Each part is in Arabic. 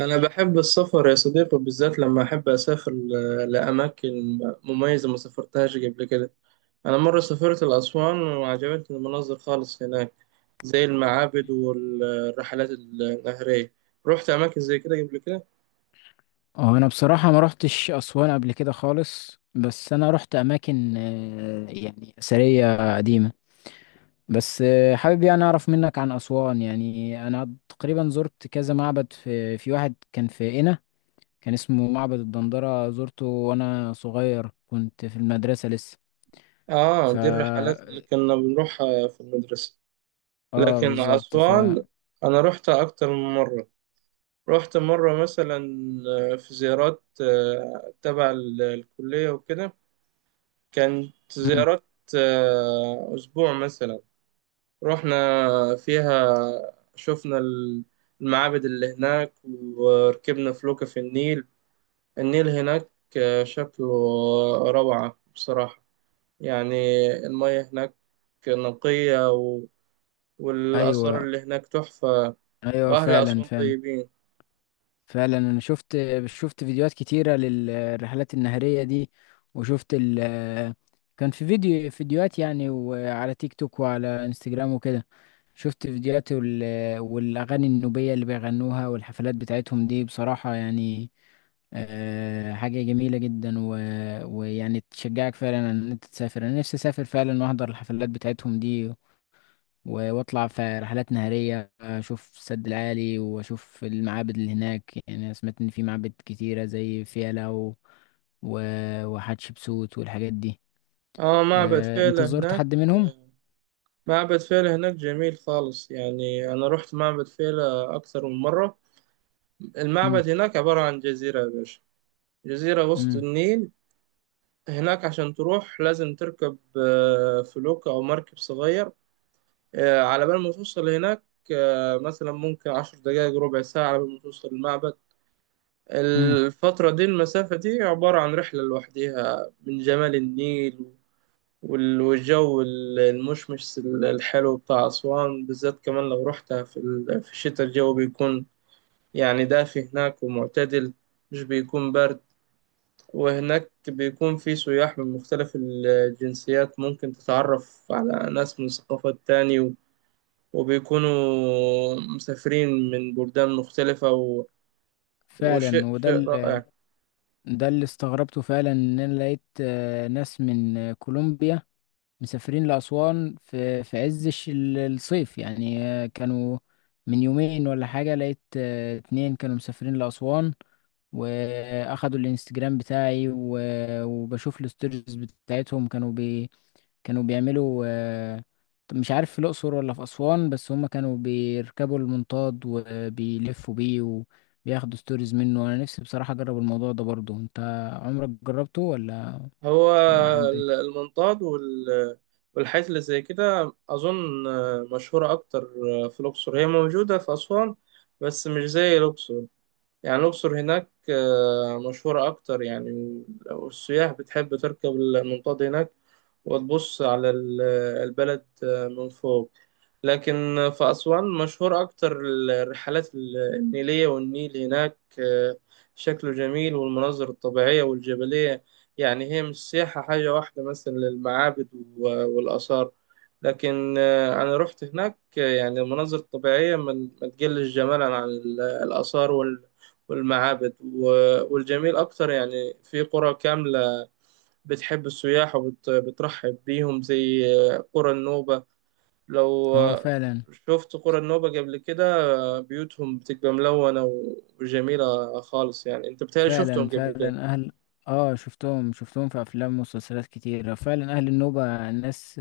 أنا بحب السفر يا صديقي، بالذات لما أحب أسافر لأماكن مميزة ما سافرتهاش قبل كده. أنا مرة سافرت لأسوان وعجبتني المناظر خالص هناك، زي المعابد والرحلات النهرية. رحت أماكن زي كده قبل كده؟ هو انا بصراحة ما رحتش اسوان قبل كده خالص، بس انا رحت اماكن، يعني اثرية قديمة. بس حابب، يعني اعرف منك عن اسوان. يعني انا تقريبا زرت كذا معبد، في واحد كان في قنا. كان اسمه معبد الدندرة، زرته وانا صغير كنت في المدرسة لسه. آه، ف دي الرحلات اللي كنا بنروحها في المدرسة. اه، لكن بالظبط. أسوان أنا رحتها أكتر من مرة. رحت مرة مثلا في زيارات تبع الكلية وكده. كانت مم. زيارات أسبوع مثلا، رحنا فيها. شفنا المعابد اللي هناك وركبنا فلوكة في النيل. النيل هناك شكله روعة بصراحة. يعني المياه هناك نقية والآثار ايوه، اللي هناك تحفة، ايوه، وأهل معبد فعلا أسوان فعلا. طيبين. فعلا، انا شفت شفت فيديوهات كتيرة للرحلات النهرية دي. وشفت ال كان في فيديوهات، يعني، وعلى تيك توك وعلى انستجرام وكده. شفت فيديوهات والاغاني النوبية اللي بيغنوها، والحفلات بتاعتهم دي بصراحة، يعني، حاجة جميلة جدا. ويعني تشجعك فعلا ان انت تسافر. انا نفسي اسافر فعلا، واحضر الحفلات بتاعتهم دي، واطلع في رحلات نهارية، اشوف السد العالي، واشوف المعابد اللي هناك. يعني أنا سمعت ان في معابد كتيرة زي فيلة، وحتشبسوت والحاجات دي. آه، معبد أه، انت فيلة زرت هناك. حد منهم؟ آه، معبد فيلة هناك جميل خالص. يعني أنا رحت معبد فيلة أكثر من مرة. مم. المعبد هناك عبارة عن جزيرة يا باشا، جزيرة وسط مم. النيل. هناك عشان تروح لازم تركب فلوكة أو مركب صغير، على بال ما توصل هناك. مثلا ممكن 10 دقايق ربع ساعة على بال ما توصل المعبد. مم. الفترة دي، المسافة دي عبارة عن رحلة لوحديها من جمال النيل. والجو المشمس الحلو بتاع أسوان، بالذات كمان لو رحتها في في الشتاء الجو بيكون يعني دافي هناك ومعتدل، مش بيكون برد. وهناك بيكون في سياح من مختلف الجنسيات، ممكن تتعرف على ناس من ثقافات تاني وبيكونوا مسافرين من بلدان مختلفة فعلا، وشيء شيء رائع. ده اللي استغربته فعلا. ان انا لقيت ناس من كولومبيا، مسافرين لأسوان في عز الصيف، يعني، كانوا من يومين ولا حاجة. لقيت 2 كانوا مسافرين لأسوان، واخدوا الانستجرام بتاعي، وبشوف الستوريز بتاعتهم. كانوا بيعملوا، مش عارف في الأقصر ولا في أسوان، بس هما كانوا بيركبوا المنطاد وبيلفوا بيه، وبياخدوا ستوريز منه. أنا نفسي بصراحة أجرب الموضوع ده برضه. أنت عمرك جربته ولا هو ما عدى؟ المنطاد والحاجات اللي زي كده أظن مشهورة أكتر في الأقصر. هي موجودة في أسوان بس مش زي الأقصر. يعني الأقصر هناك مشهورة أكتر يعني. والسياح بتحب تركب المنطاد هناك وتبص على البلد من فوق. لكن في أسوان مشهور أكتر الرحلات النيلية، والنيل هناك شكله جميل، والمناظر الطبيعية والجبلية. يعني هي مش سياحة حاجة واحدة مثلا للمعابد والآثار. لكن أنا رحت هناك يعني المناظر الطبيعية ما تقلش جمالا عن الآثار والمعابد والجميل أكتر يعني في قرى كاملة بتحب السياح وبترحب بيهم، زي قرى النوبة. لو هو، فعلا شفت قرى النوبة قبل كده، بيوتهم بتبقى ملونة وجميلة خالص. يعني أنت بتهيألي شفتهم فعلا قبل كده. فعلا، أهل آه شفتهم في أفلام ومسلسلات كتير. فعلا أهل النوبة ناس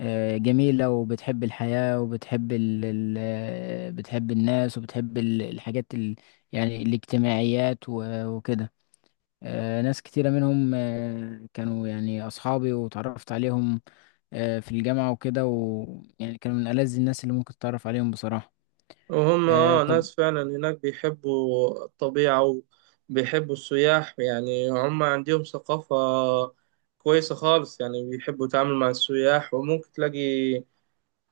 جميلة، وبتحب الحياة، وبتحب ال ال بتحب الناس، وبتحب الحاجات يعني الاجتماعيات، وكده. ناس كتيرة منهم، كانوا يعني أصحابي، وتعرفت عليهم في الجامعة وكده. ويعني كانوا من ألذ الناس اللي ممكن تتعرف عليهم بصراحة. وهم طب. ناس فعلا هناك بيحبوا الطبيعة وبيحبوا السياح. يعني هم عندهم ثقافة كويسة خالص. يعني بيحبوا يتعاملوا مع السياح، وممكن تلاقي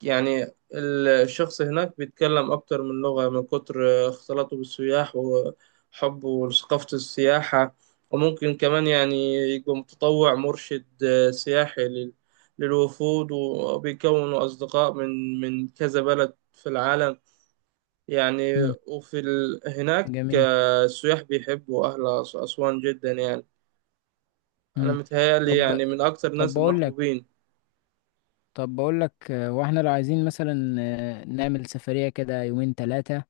يعني الشخص هناك بيتكلم أكتر من لغة من كتر اختلاطه بالسياح وحبه لثقافة السياحة. وممكن كمان يعني يبقى متطوع مرشد سياحي للوفود، وبيكونوا أصدقاء من كذا بلد في العالم يعني. مم. وفي هناك جميل. السياح بيحبوا أهل أسوان جدا. يعني أنا مم. متهيألي طب يعني من أكتر طب الناس بقول لك المحبوبين. طب بقول لك، واحنا لو عايزين مثلا نعمل سفرية كده يومين ثلاثة.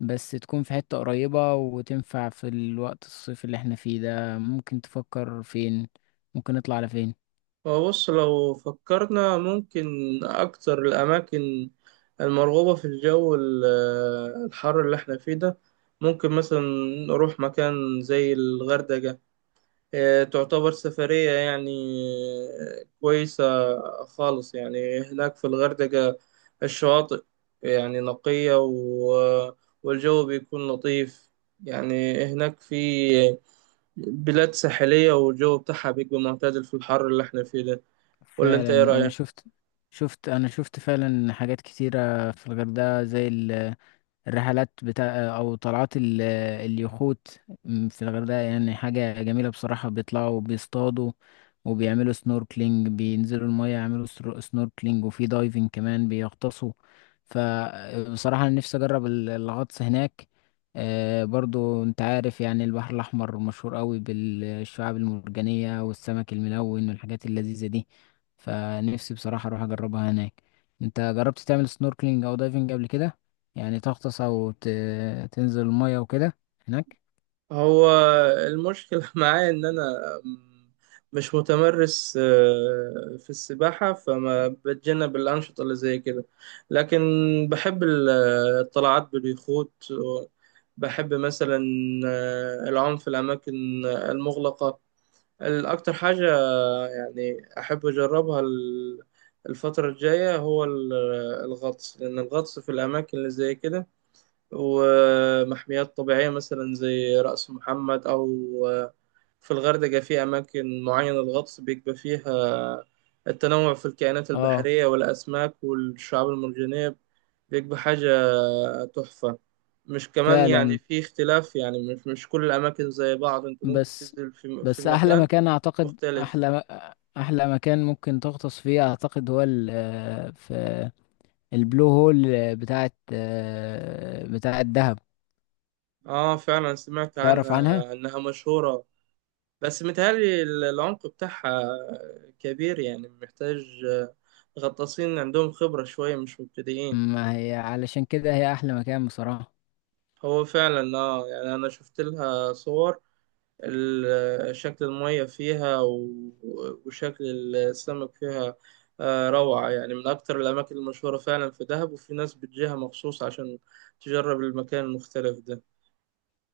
بس تكون في حتة قريبة وتنفع في الوقت الصيف اللي احنا فيه ده. ممكن تفكر فين؟ ممكن نطلع على فين؟ هو بص، لو فكرنا ممكن أكتر الأماكن المرغوبة في الجو الحر اللي احنا فيه ده، ممكن مثلا نروح مكان زي الغردقة. تعتبر سفرية يعني كويسة خالص. يعني هناك في الغردقة الشواطئ يعني نقية والجو بيكون لطيف. يعني هناك في بلاد ساحلية، والجو بتاعها بيبقى معتدل في الحر اللي احنا فيه ده. قول لي انت فعلا، ايه انا رأيك؟ شفت شفت انا شفت فعلا حاجات كتيرة في الغردقة، زي الرحلات او طلعات اليخوت. في الغردقة يعني حاجة جميلة بصراحة، بيطلعوا، بيصطادوا، وبيعملوا سنوركلينج، بينزلوا المية يعملوا سنوركلينج، وفي دايفنج كمان بيغطسوا. فبصراحة أنا نفسي أجرب الغطس هناك. برضو أنت عارف يعني البحر الأحمر مشهور قوي بالشعاب المرجانية، والسمك الملون، والحاجات اللذيذة دي. فنفسي بصراحة أروح أجربها هناك. أنت جربت تعمل سنوركلينج أو دايفنج قبل كده؟ يعني تغطس او تنزل المية وكده هناك. هو المشكلة معايا ان انا مش متمرس في السباحة، فما بتجنب الأنشطة اللي زي كده. لكن بحب الطلعات باليخوت. بحب مثلا العوم في الأماكن المغلقة. الأكتر حاجة يعني أحب أجربها الفترة الجاية هو الغطس. لأن الغطس في الأماكن اللي زي كده ومحميات طبيعية مثلا زي رأس محمد، أو آه، في الغردقة، في أماكن معينة الغطس بيبقى فيها التنوع في الكائنات اه، البحرية والأسماك والشعاب المرجانية بيبقى حاجة تحفة. مش كمان يعني فعلا. في اختلاف، يعني مش كل الأماكن زي بعض، أنت ممكن بس تنزل في بس احلى مكان مكان اعتقد، مختلف. احلى مكان ممكن تغطس فيه اعتقد، هو في البلو هول بتاعت دهب. آه، فعلا سمعت تعرف عنها؟ عنها إنها مشهورة، بس متهيألي العمق بتاعها كبير، يعني محتاج غطاسين عندهم خبرة شوية، مش مبتدئين. ما هي علشان كده هي احلى مكان بصراحة. هو فعلا اه، يعني أنا شفت لها صور ال- شكل المية فيها وشكل السمك فيها روعة. يعني من أكتر الأماكن المشهورة فعلا في دهب، وفي ناس بتجيها مخصوص عشان تجرب المكان المختلف ده.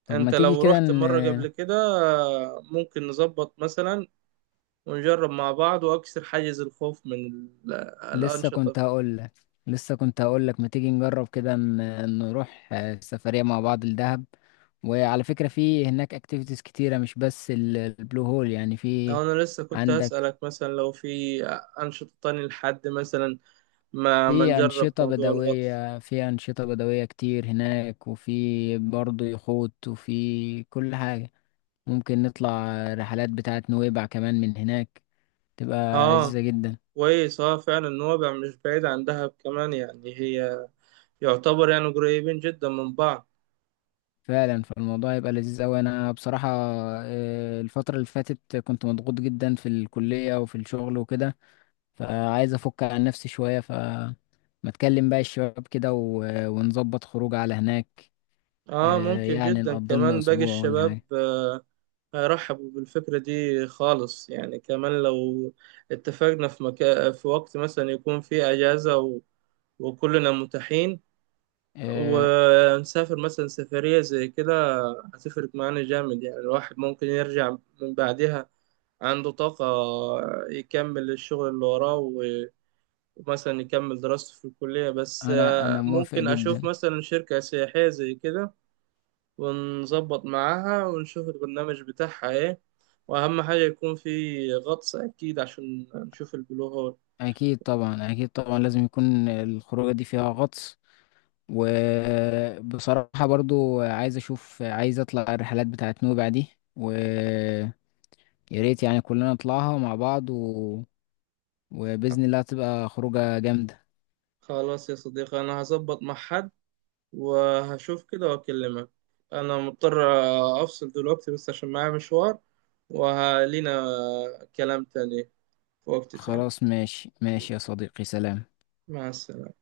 طب، ما أنت تيجي لو كده رحت ن... مرة قبل كده ممكن نظبط مثلا ونجرب مع بعض وأكسر حاجز الخوف من لسه الأنشطة. كنت هقول لك لسه كنت هقول لك ما تيجي نجرب كده، نروح سفرية مع بعض الدهب. وعلى فكرة في هناك اكتيفيتيز كتيرة، مش بس البلو هول، يعني في أو أنا لسه كنت عندك. هسألك مثلا لو في أنشطة تانية لحد مثلا ما نجرب موضوع الغطس. في أنشطة بدوية كتير هناك، وفي برضه يخوت، وفي كل حاجة. ممكن نطلع رحلات بتاعة نويبع كمان من هناك، تبقى لذيذة آه جدا. كويس. آه فعلا، نوابع مش بعيد عن دهب كمان، يعني هي يعتبر يعني قريبين جدا من بعض. فعلا، فالموضوع يبقى لذيذ أوي. أنا بصراحة الفترة اللي فاتت كنت مضغوط جدا في الكلية وفي الشغل وكده. فعايز أفك عن نفسي شوية. ما أتكلم بقى الشباب كده، ونظبط خروج على هناك. آه، ممكن يعني جدا. نقضي لنا كمان باقي أسبوع ولا الشباب حاجة. هيرحبوا بالفكرة دي خالص. يعني كمان لو اتفقنا في مكان، في وقت مثلا يكون فيه أجازة وكلنا متاحين، آه، ونسافر مثلا سفرية زي كده، هتفرق معانا جامد. يعني الواحد ممكن يرجع من بعدها عنده طاقة يكمل الشغل اللي وراه ومثلا يكمل دراسته في الكلية. بس أنا أنا موافق ممكن أشوف جدا. مثلا شركة سياحية زي كده ونظبط معاها ونشوف البرنامج بتاعها إيه، وأهم حاجة يكون في غطس أكيد عشان نشوف البلو هول. أكيد طبعا، أكيد طبعا لازم يكون الخروجة دي فيها غطس. وبصراحة برضو عايز أطلع الرحلات بتاعت نوبع دي. و يا ريت يعني كلنا نطلعها مع بعض، وبإذن الله تبقى خروجة جامدة. خلاص يا صديقي، أنا هظبط مع حد وهشوف كده واكلمك. انا مضطر افصل دلوقتي بس عشان معايا مشوار، وهلينا كلام تاني في وقت تاني. خلاص، ماشي ماشي يا صديقي، سلام. مع السلامة.